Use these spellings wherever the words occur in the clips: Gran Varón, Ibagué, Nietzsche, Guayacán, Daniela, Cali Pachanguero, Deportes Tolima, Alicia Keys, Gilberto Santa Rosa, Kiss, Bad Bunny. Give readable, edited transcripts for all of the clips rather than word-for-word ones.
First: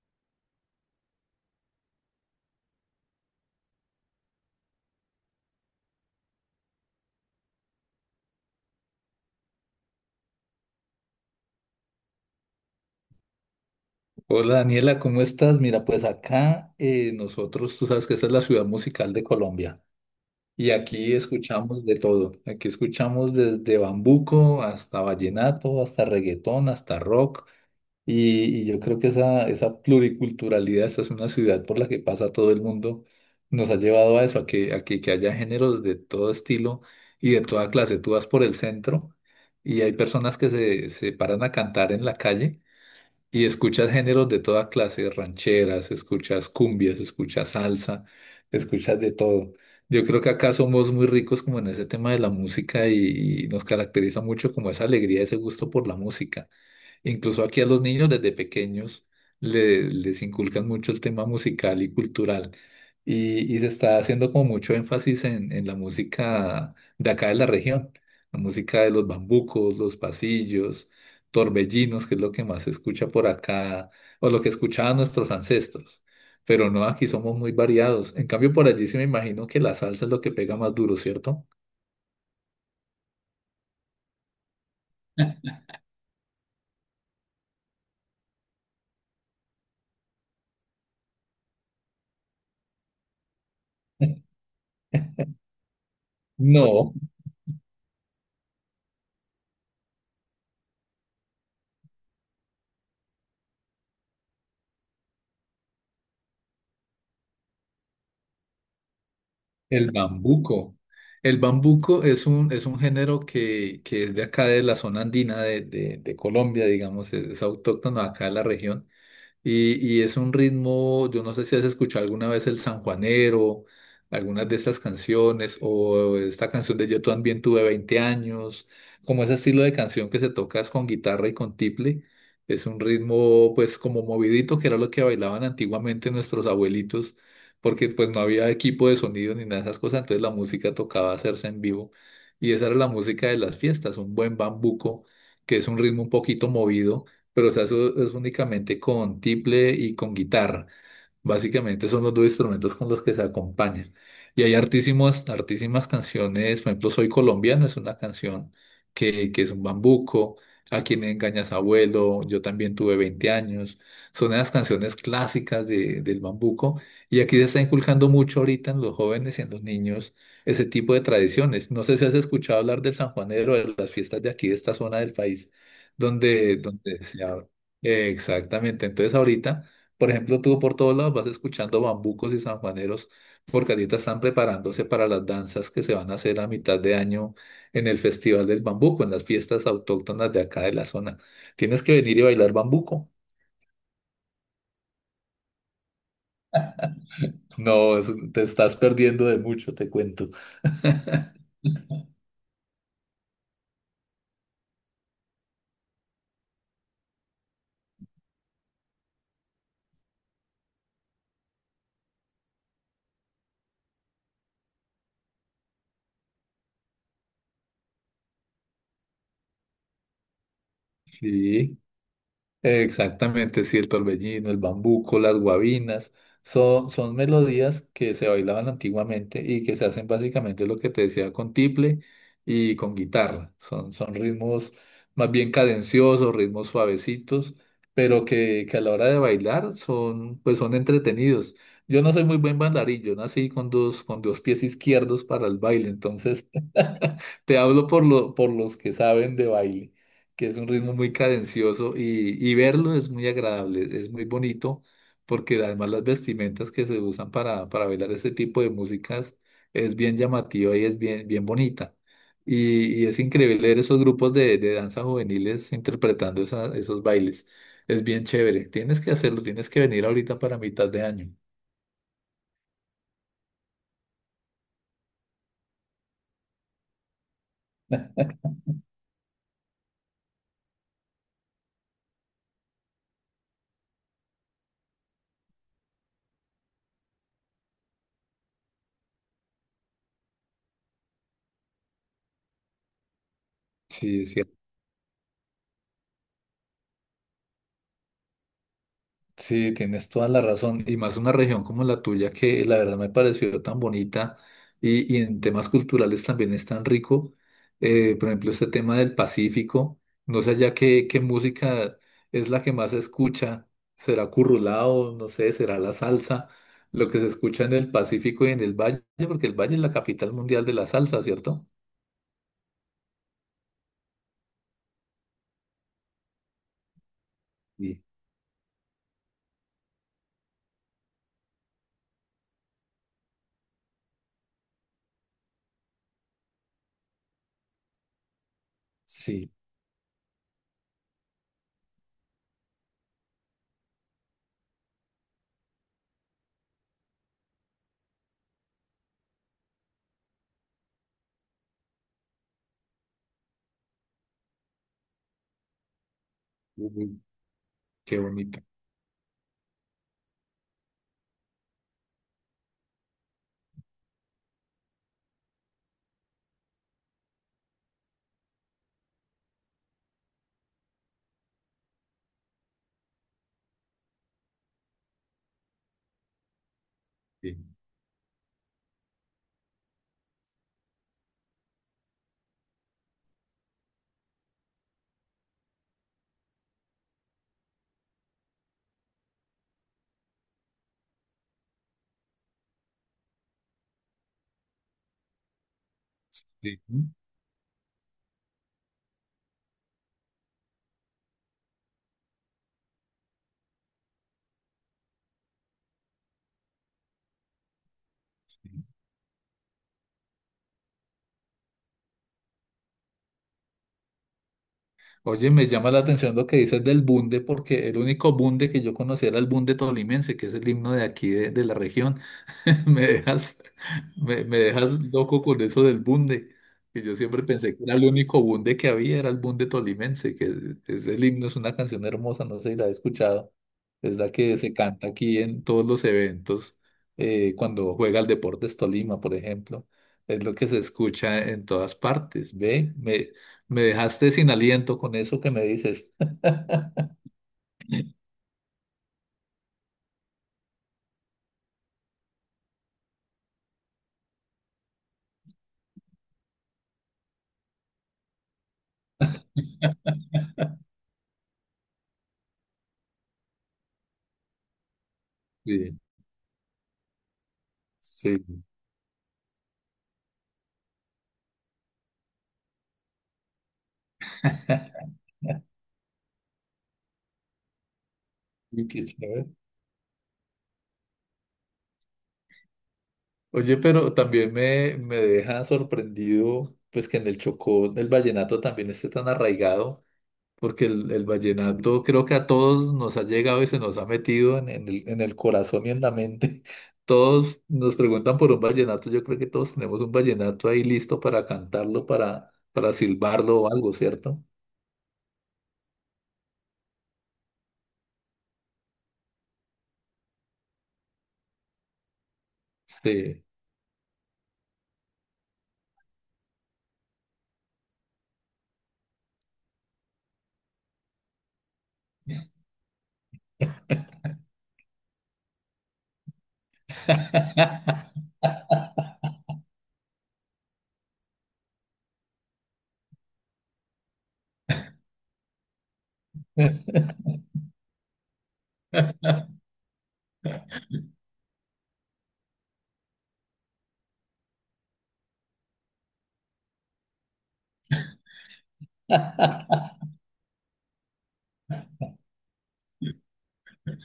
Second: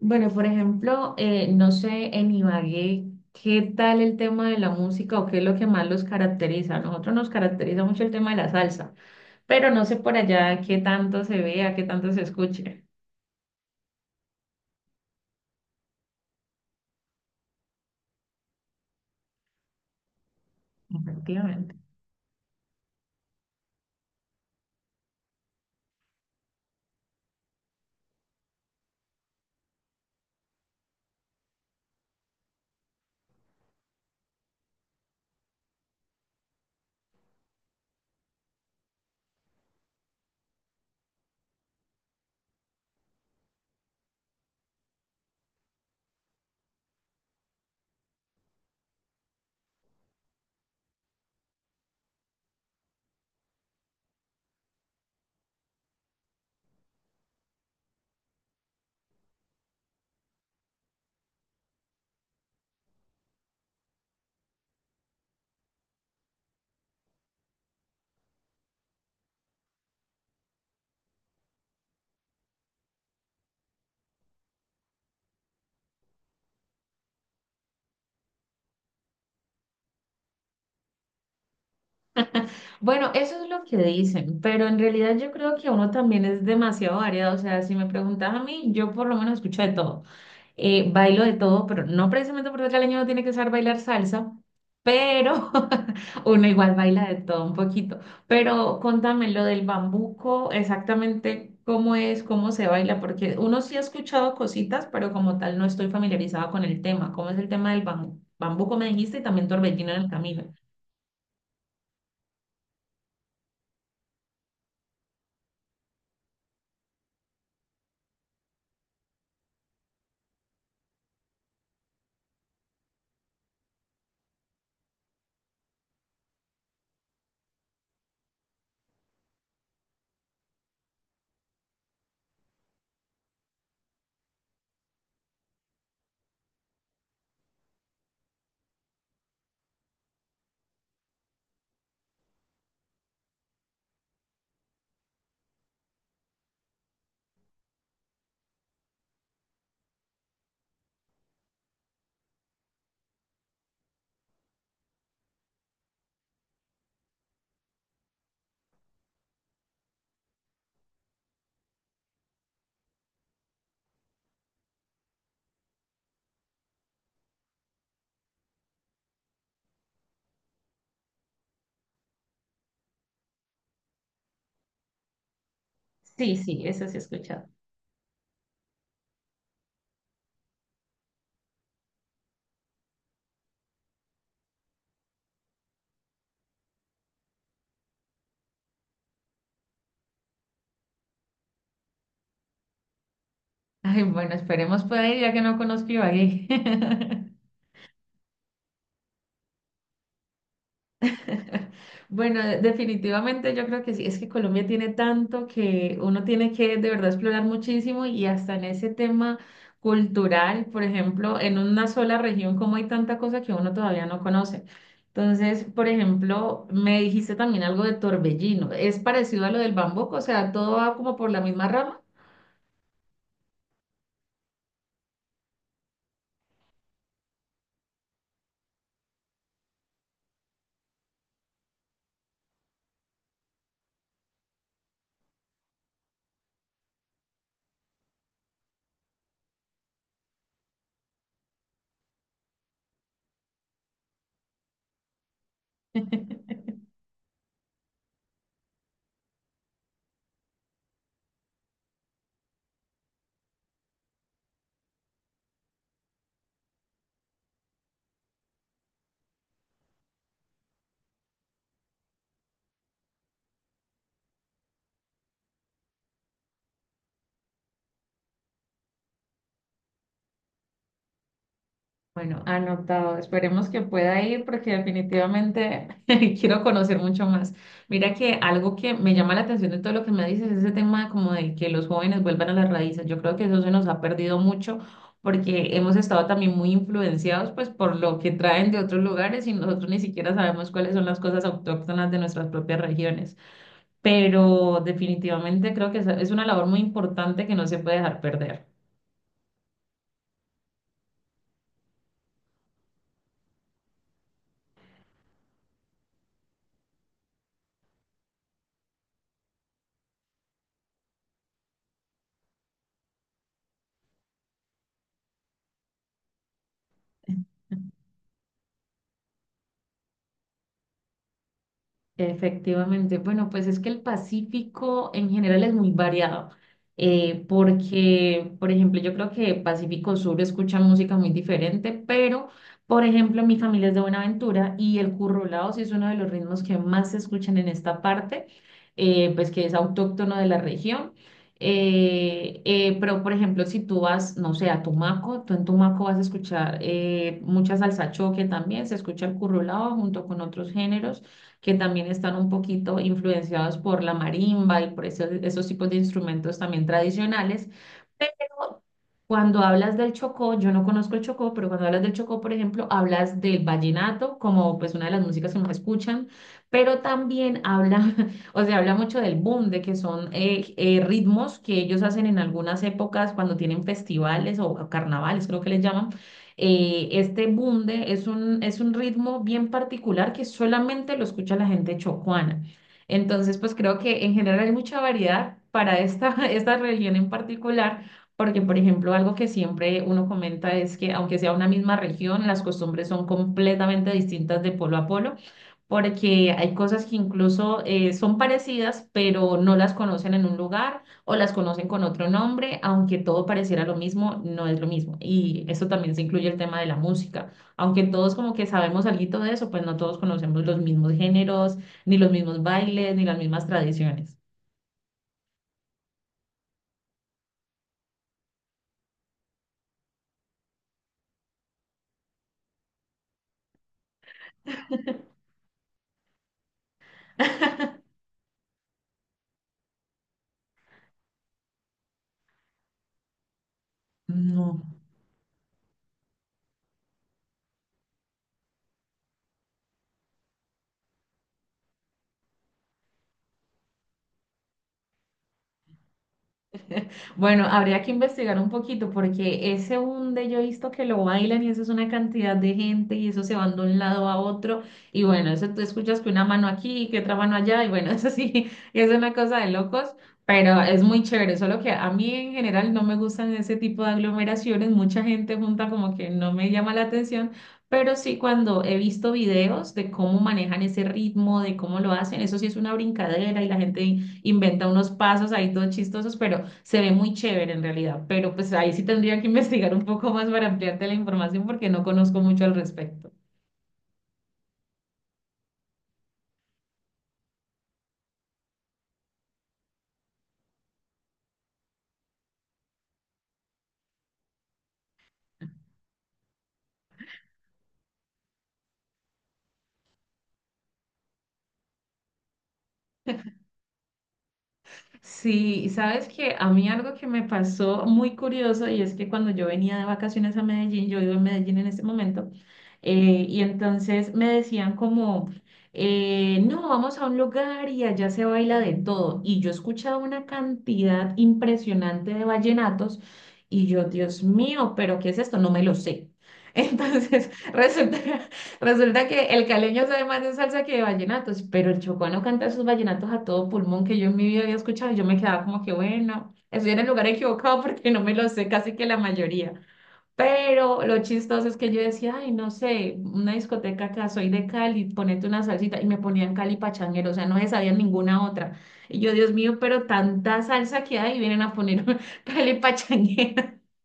Bueno, por ejemplo, no sé en Ibagué qué tal el tema de la música o qué es lo que más los caracteriza. A nosotros nos caracteriza mucho el tema de la salsa, pero no sé por allá qué tanto se vea, qué tanto se escuche. Hola Daniela, ¿cómo estás? Mira, pues acá nosotros, tú sabes que esta es la ciudad musical de Colombia y aquí Efectivamente. escuchamos de todo. Aquí escuchamos desde bambuco hasta vallenato, hasta reggaetón, hasta rock y yo creo que esa pluriculturalidad, esta es una ciudad por la que pasa todo el mundo, nos ha llevado a eso, a que haya géneros de todo estilo y de toda clase. Tú vas por el centro y hay personas que se paran a cantar en la calle y escuchas géneros de toda clase, rancheras, escuchas cumbias, escuchas salsa, escuchas de todo. Yo creo que acá somos muy ricos como en ese tema de la música y nos caracteriza mucho como esa alegría, ese gusto por la música. Incluso aquí a los niños desde pequeños les inculcan mucho el tema musical y cultural. Y se está haciendo como mucho énfasis en la música de acá de la región, la música de los bambucos, los pasillos, torbellinos, que es lo que más se escucha por acá, o lo que escuchaban nuestros ancestros. Pero no, aquí somos muy variados. En cambio, por allí sí me imagino que la salsa es lo que pega más duro, ¿cierto? Bueno, eso es lo que dicen, pero en realidad yo creo que uno también es demasiado variado. O sea, si me preguntas a mí, yo por lo menos escucho de todo. Bailo de todo, pero no precisamente porque el caleño no tiene que saber bailar salsa, pero uno igual No, baila de todo un poquito. Pero contame lo del bambuco, exactamente cómo es, cómo se baila, porque uno sí ha escuchado cositas, pero como tal no estoy familiarizada con el tema. ¿Cómo es el tema del bambuco? Bambuco me dijiste y también torbellino el en el camino. bambuco. El bambuco es un género que es de acá de la zona andina de Colombia, digamos, es autóctono acá de la región. Y es un ritmo, yo no sé si has escuchado alguna vez el sanjuanero, algunas de estas canciones, o esta canción de Yo también tuve 20 años, como ese estilo de canción que se toca es con guitarra y con tiple. Es un ritmo pues como movidito, que era lo que bailaban antiguamente nuestros abuelitos, porque pues no había equipo de sonido ni nada de esas cosas, entonces la música tocaba hacerse en vivo. Y esa era la música de las fiestas, un buen bambuco, que es un ritmo un poquito movido pero se hace es únicamente con tiple y con guitarra. Básicamente son los dos instrumentos con los que se acompañan. Y hay hartísimas, hartísimas canciones, por ejemplo, Soy colombiano es una canción que es un bambuco, A quien engañas abuelo, yo también tuve 20 años. Son las canciones clásicas del bambuco. Y aquí se está inculcando mucho ahorita en los jóvenes y en los niños ese tipo de tradiciones. No sé si has escuchado hablar del San Juanero, de las fiestas de aquí, de esta zona del país, Sí, donde, sí, eso sí he donde se escuchado. habla. Exactamente. Entonces ahorita. Por ejemplo, tú por todos lados vas escuchando bambucos y sanjuaneros porque ahorita están preparándose para las danzas que se van a hacer a mitad de año en el Festival del Bambuco, en las fiestas autóctonas de acá de la zona. Tienes que venir y bailar bambuco. Ay, bueno, esperemos pueda ir ya que no conozco Ibagué. No, te estás perdiendo de mucho, te cuento. Bueno, definitivamente yo creo que sí, es que Colombia tiene tanto que uno tiene que de verdad explorar muchísimo y hasta en ese tema cultural, por ejemplo, en una sola región, como hay tanta cosa que uno todavía no conoce. Entonces, por ejemplo, me dijiste también algo de Torbellino, ¿es parecido a lo del Bambuco? O sea, todo va como por la misma Sí. rama. Exactamente, sí, el torbellino, el bambuco, las guabinas, son, son melodías que se bailaban antiguamente y que se hacen básicamente lo que te decía con tiple y con guitarra. Son, son ritmos más bien cadenciosos, ritmos suavecitos, pero que a la hora de bailar son, pues son entretenidos. Yo no soy muy buen bailarín, yo nací con dos pies izquierdos para el baile, entonces te hablo por los que saben de baile que es un ritmo muy cadencioso y verlo es muy agradable, es muy bonito, porque además las vestimentas que se usan para bailar este tipo de músicas es bien llamativa y es bien, bien bonita. Y es increíble ver esos grupos de danza juveniles interpretando esos bailes. Es bien chévere. Tienes que hacerlo, tienes que venir ahorita para mitad de año. Bueno, anotado. Esperemos que pueda ir porque definitivamente quiero conocer mucho más. Mira que algo que me llama la atención de todo lo que me dices es ese tema como de que los jóvenes vuelvan a las raíces. Yo creo que eso se nos ha perdido mucho porque hemos estado también muy influenciados pues por lo que traen de otros lugares y nosotros ni siquiera sabemos cuáles son las cosas autóctonas de nuestras propias regiones. Sí, sí. Pero definitivamente creo que es una labor muy importante que no se puede dejar perder. Sí, tienes toda la razón. Y más una región como la tuya, que la verdad me pareció tan bonita y en temas culturales también es tan rico. Por ejemplo, este tema del Pacífico. No sé ya qué música es la que más se escucha. ¿Será currulao? No sé, será la salsa. Lo que se escucha en el Pacífico y en el Valle, porque el Valle es la capital mundial de la salsa, ¿cierto? Efectivamente, bueno, pues es que el Pacífico en general es muy variado, Sí, porque, por ejemplo, yo creo que Pacífico Sur escucha música muy diferente, pero, por ejemplo, mi familia es de Buenaventura y el currulao sí es uno de los ritmos que más se escuchan en esta parte, pues sí. que es autóctono de la región. Pero, por ejemplo, si tú vas, no sé, a Tumaco, tú en Tumaco vas a escuchar mucha salsa choque también, se escucha el currulao junto con otros géneros que también están un poquito influenciados por la marimba y por esos tipos de instrumentos también Ujú. tradicionales. Qué bonito. Pero cuando hablas del Chocó, yo no conozco el Chocó, pero cuando hablas del Chocó, por ejemplo, hablas del vallenato como pues una de las músicas que más escuchan, pero también habla, o sea, habla mucho del boom, de que son ritmos que ellos hacen en algunas épocas cuando tienen festivales o carnavales, creo que les llaman este Sí, bunde es es un ritmo bien particular que solamente lo escucha la gente chocuana. Entonces, pues creo que en general hay mucha variedad para esta región en particular, porque, por ejemplo, algo que siempre uno comenta es que aunque sea una misma región, las costumbres son completamente distintas de polo a polo porque hay sí. cosas que incluso son parecidas, pero no las conocen en un lugar o las conocen con otro nombre, aunque todo pareciera lo mismo, no es lo mismo. Y eso también se incluye el tema de la música. Aunque todos como que sabemos algo de eso, pues no todos conocemos los mismos géneros, ni los mismos bailes, ni las mismas tradiciones. Oye, me llama la atención lo que dices del bunde, porque el único bunde que yo conocía era el bunde tolimense, que es el himno de aquí, de la región. Me dejas, me dejas loco con eso del bunde, que yo siempre pensé que era el único bunde que había, era el bunde tolimense, que es el himno, es una canción hermosa, no sé si la has escuchado. Es la que se No. canta aquí en todos los eventos, cuando juega el Deportes Tolima, por ejemplo. Es lo que se escucha en todas partes, ¿ve? Me dejaste sin aliento con eso que me dices. Bueno, habría que investigar un poquito porque ese hunde yo he visto que lo bailan y eso es una cantidad de gente y eso se van de un lado a otro y bueno, eso tú escuchas que una mano aquí y que otra mano allá y bueno, eso sí, es una cosa de locos, pero es muy chévere, solo que a mí en general no me gustan ese tipo de aglomeraciones, mucha gente junta Sí, como que no me llama la atención. Pero sí, sí. cuando he visto videos de cómo manejan ese ritmo, de cómo lo hacen, eso sí es una brincadera y la gente inventa unos pasos ahí todos chistosos, pero se ve muy chévere en realidad. Pero pues Uy, ahí sí qué tendría que chévere. investigar un poco más para ampliarte la información porque no conozco mucho al respecto. Oye, pero también me deja sorprendido, pues que en el Chocó el vallenato también esté tan arraigado, porque el vallenato creo que a todos nos ha llegado y se nos ha metido en el corazón y en la mente. Todos nos preguntan por un vallenato, yo creo que todos tenemos un vallenato ahí listo para cantarlo, para silbarlo o algo, ¿cierto? Sí, y sabes que a mí algo que me pasó muy curioso y es que cuando yo venía de vacaciones a Medellín, yo vivo en Medellín en este momento, Sí. y entonces me decían como, no, vamos a un lugar y allá se baila de todo. Y yo escuchaba una cantidad impresionante de vallenatos y yo, Dios mío, pero ¿qué es esto? No me lo sé. Entonces, resulta resulta que el caleño sabe más de salsa que de vallenatos, pero el chocoano canta sus vallenatos a todo pulmón que yo en mi vida había escuchado y yo me quedaba como que bueno, estoy en el lugar equivocado porque no me lo sé casi que la mayoría. Pero lo chistoso es que yo decía, ay, no sé, una discoteca acá, soy de Cali, ponete una salsita y me ponían Cali Pachanguero, o sea, no se sabía ninguna otra. Y yo, Dios mío, pero tanta salsa que hay, vienen a poner Cali Pachanguero.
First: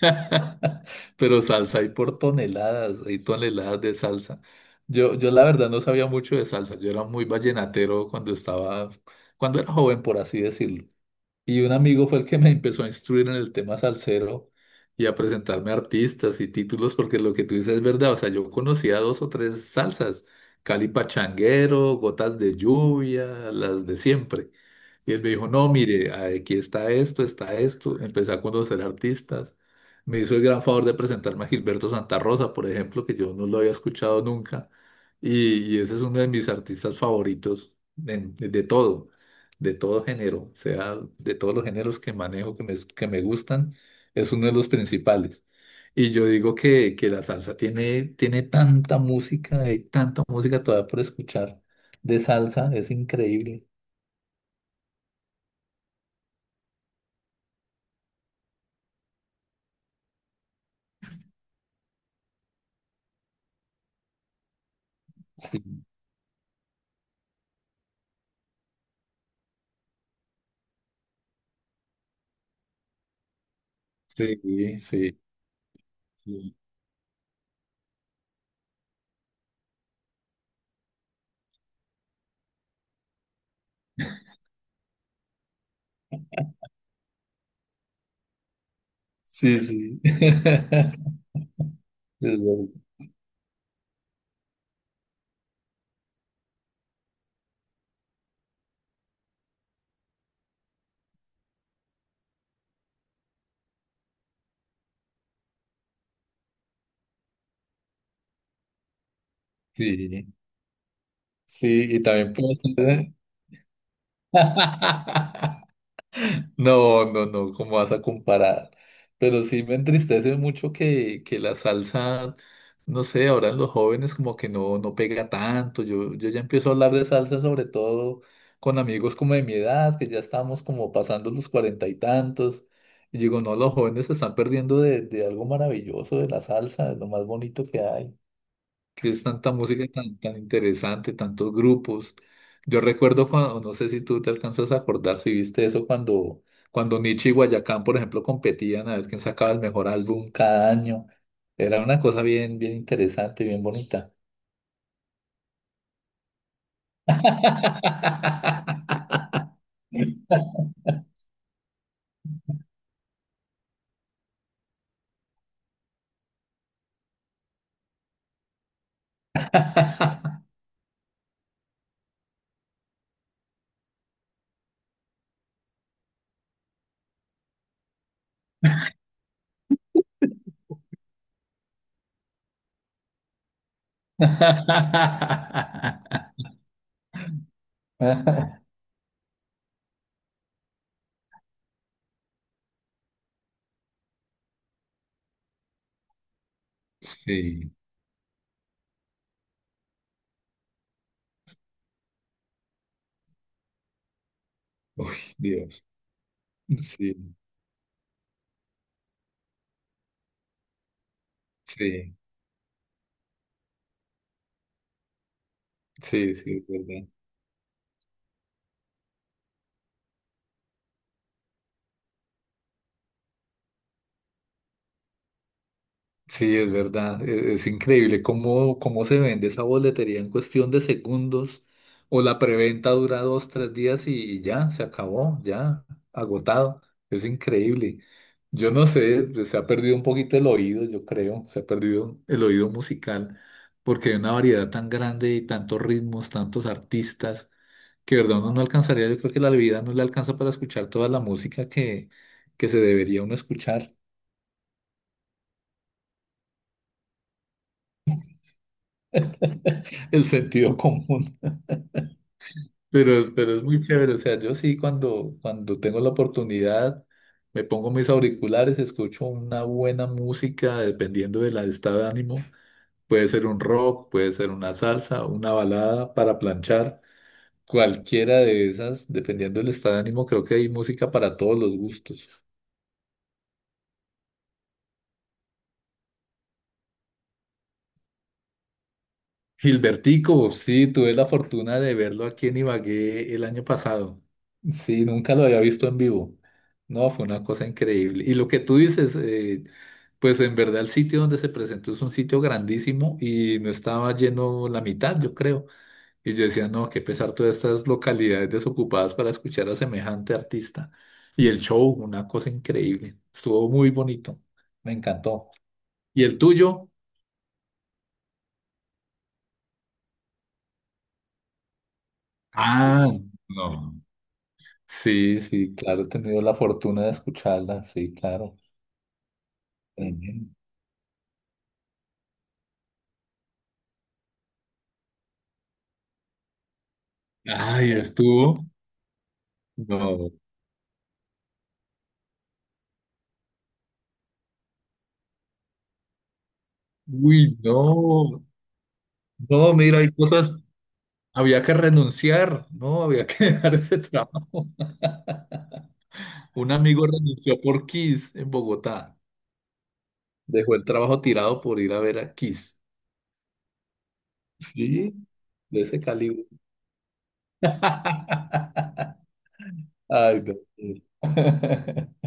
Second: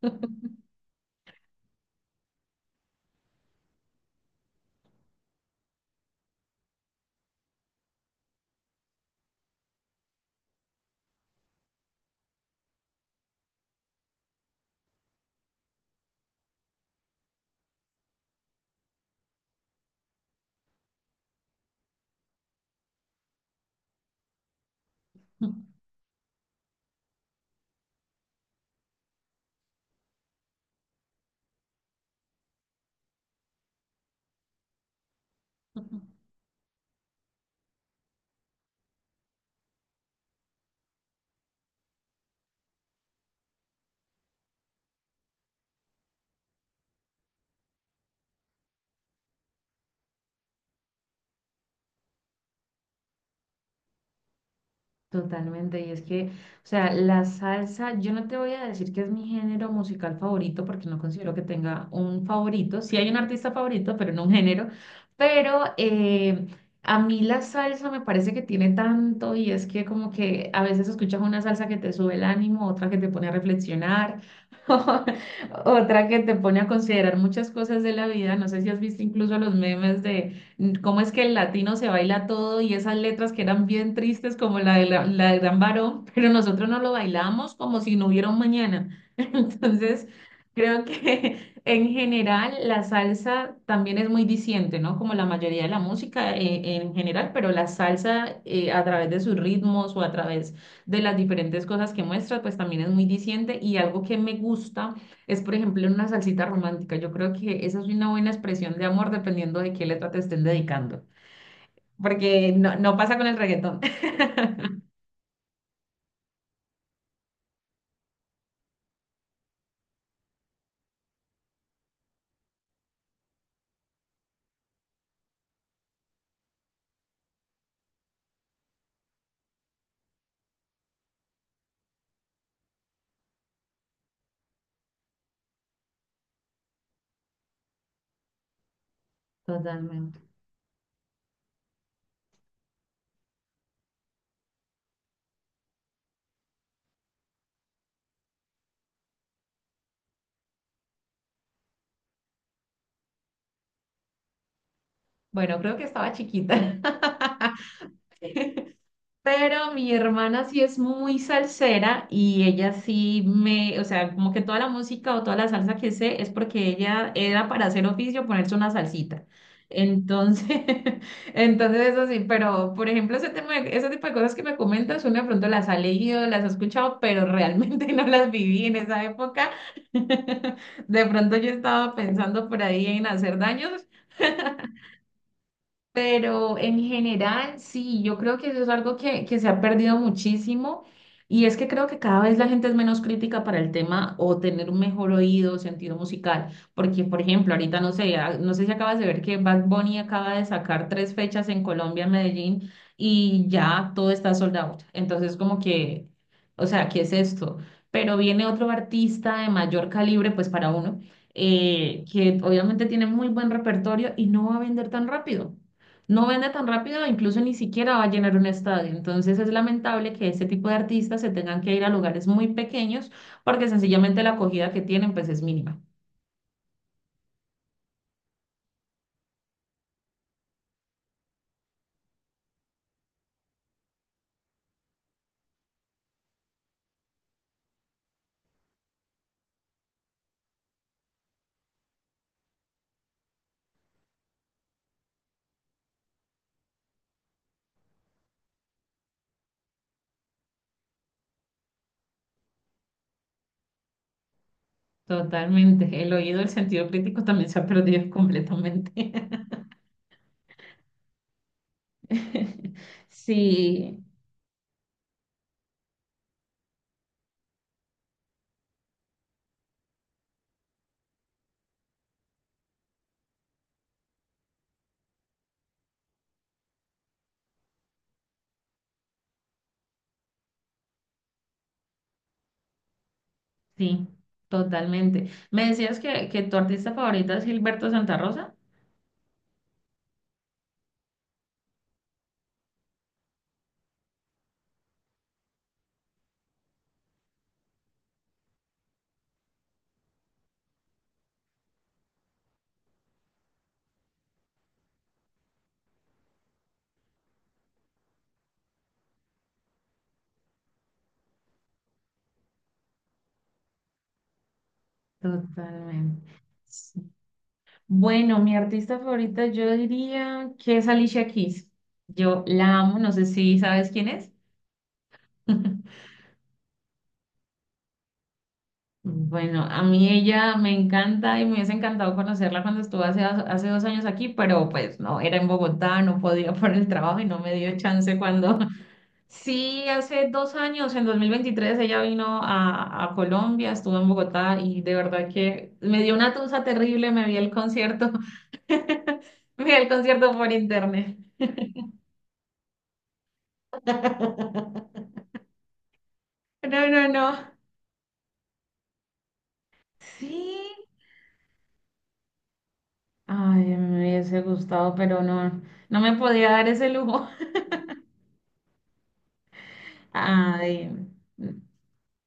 Pero salsa hay por toneladas, hay toneladas de salsa. Yo la verdad no sabía mucho de salsa, yo era muy vallenatero cuando estaba, cuando era joven, por así decirlo. Y un amigo fue el que me empezó a instruir en el tema salsero y a presentarme artistas y títulos, porque lo que tú dices es verdad, o sea, yo conocía dos o tres salsas, Cali Pachanguero, Gotas de Lluvia, las de siempre. Y él me dijo, no, mire, aquí está esto, está esto. Empecé a conocer artistas. Me hizo el gran favor de presentarme a Gilberto Santa Rosa, por ejemplo, que yo no lo había escuchado nunca. Y ese es uno de mis artistas favoritos de todo, de todo género. O sea, de todos los géneros que manejo, que me gustan, es uno de los principales. Y yo digo que la salsa tiene tanta música, hay tanta música todavía por escuchar de salsa, es increíble. Totalmente, y es que, o sea, la salsa, yo no te voy a decir que es mi género musical favorito, porque no considero que tenga un favorito. Sí hay un artista favorito, pero no un género. Pero Sí. eh, a mí la salsa me parece que tiene tanto, y es que como que a veces escuchas una salsa que te sube el ánimo, otra que te pone a reflexionar, Sí, sí, otra que te sí, pone a considerar muchas cosas de la vida. No sé si has visto incluso los memes de cómo es que el latino se baila todo y esas letras que eran bien tristes como la de Gran Varón, pero nosotros no lo bailamos como si no hubiera un mañana. sí, sí. Entonces, creo que en Es general verdad, la salsa también es muy diciente, ¿no? Como la mayoría de la música en general, pero la salsa a través de sus ritmos o a través de las diferentes cosas que muestra, pues también es muy diciente y algo que me gusta es, por ejemplo, una salsita romántica. Yo creo que esa es una buena expresión de amor dependiendo de sí, qué letra te estén dedicando, sí, y también porque puede no ser. pasa con el reggaetón. No, no, no, ¿cómo vas a comparar? Pero sí me entristece mucho que la salsa, no sé, ahora en los jóvenes como que no, no pega tanto. Yo ya empiezo a hablar de salsa sobre todo con amigos como de mi edad, que ya estamos como pasando los cuarenta y tantos. Y digo, no, los jóvenes se están perdiendo de algo maravilloso de la salsa, de lo más bonito que hay. Que es tanta música tan, Totalmente. tan interesante, tantos grupos. Yo recuerdo cuando, no sé si tú te alcanzas a acordar, si viste eso cuando, Nietzsche y Guayacán, por ejemplo, competían a ver quién sacaba el mejor álbum cada año. Era una cosa bien, bien interesante, bien bonita. Bueno, creo que estaba chiquita. Pero mi hermana sí es muy salsera y ella sí me, o sea, como que toda la música o toda la salsa que sé es porque ella era para hacer oficio ponerse una salsita. Entonces, entonces eso sí, pero por ejemplo, ese tema, ese tipo de cosas que me comentas, uno de pronto las ha leído, las ha escuchado, pero realmente no las viví en esa época. De pronto yo estaba pensando por ahí en hacer daños, pero en general, sí, yo creo que eso es algo que se ha perdido muchísimo y es que creo que cada vez la gente es menos crítica para el tema o tener un mejor oído, sentido musical, porque por ejemplo, Sí, ahorita no sé, no sé si acabas de ver que Bad Bunny acaba de sacar tres fechas en Colombia, en Medellín, y ya todo está sold out. uy, Entonces, como Dios. que, o sea, ¿qué es Sí, esto? Pero viene otro artista de mayor calibre, pues para uno, sí, que obviamente tiene muy buen repertorio y no va a vender tan rápido no sí, vende sí, tan es rápido, verdad. incluso ni siquiera va a llenar un estadio. Entonces es lamentable que este tipo de artistas se tengan que ir a lugares muy pequeños porque sencillamente la acogida que tienen pues es mínima. Sí, es verdad, es increíble cómo se vende esa boletería en cuestión de segundos o la preventa dura dos, tres días y ya, se acabó, ya, agotado, es increíble. Yo no sé, pues, se ha perdido un poquito el oído, yo creo, se ha perdido el oído musical porque hay una variedad tan grande y tantos ritmos, tantos artistas, que de verdad uno no alcanzaría, yo creo que la vida no le alcanza para escuchar toda la música que se debería uno escuchar, Totalmente. El oído, el sentido crítico también se ha perdido completamente. el sentido común. Pero es muy Sí, chévere, o sea, yo sí cuando tengo la oportunidad me pongo mis auriculares, escucho una buena música dependiendo del estado de ánimo. Puede ser un rock, puede ser una salsa, una balada para planchar, cualquiera de esas, dependiendo del estado de ánimo, creo que hay música para todos los gustos. sí, totalmente. Me decías que tu artista favorita es Gilberto Santa Rosa. Gilbertico, sí, tuve la fortuna de verlo aquí en Ibagué el año pasado. Sí, nunca lo había visto en vivo. No, fue una cosa increíble. Y lo que tú dices, pues en verdad el sitio donde se presentó es un sitio grandísimo y no estaba lleno la mitad, yo creo. Y yo decía, no, qué pesar todas estas localidades desocupadas para escuchar a semejante artista. Y el show, una cosa increíble. Estuvo muy bonito. Me encantó. Totalmente. ¿Y el tuyo? Bueno, mi artista favorita yo diría que es Alicia Keys. Yo la amo, Ah, no sé si sabes no. quién es. Sí, sí, claro, he tenido la fortuna de escucharla, sí, claro. Bueno, a mí Tremendo. ella me encanta y me hubiese encantado conocerla cuando estuvo hace dos años aquí, pero pues no, era en Bogotá, no podía por el trabajo y no me dio Ay, chance cuando... estuvo. Sí, hace No. 2 años, en 2023, ella vino a Colombia, estuvo en Bogotá y de verdad que me dio una tusa terrible, me vi el Uy, concierto, no. me vi No, el mira, hay concierto por cosas. internet. Había que renunciar, no, había que dejar ese trabajo. Un No, no, amigo no. renunció por Kiss en Bogotá. Sí. Dejó el trabajo tirado por ir a ver a Kiss. Ay, me hubiese gustado, Sí, pero no, de ese no me calibre. podía dar ese lujo. Ay, no. Ay.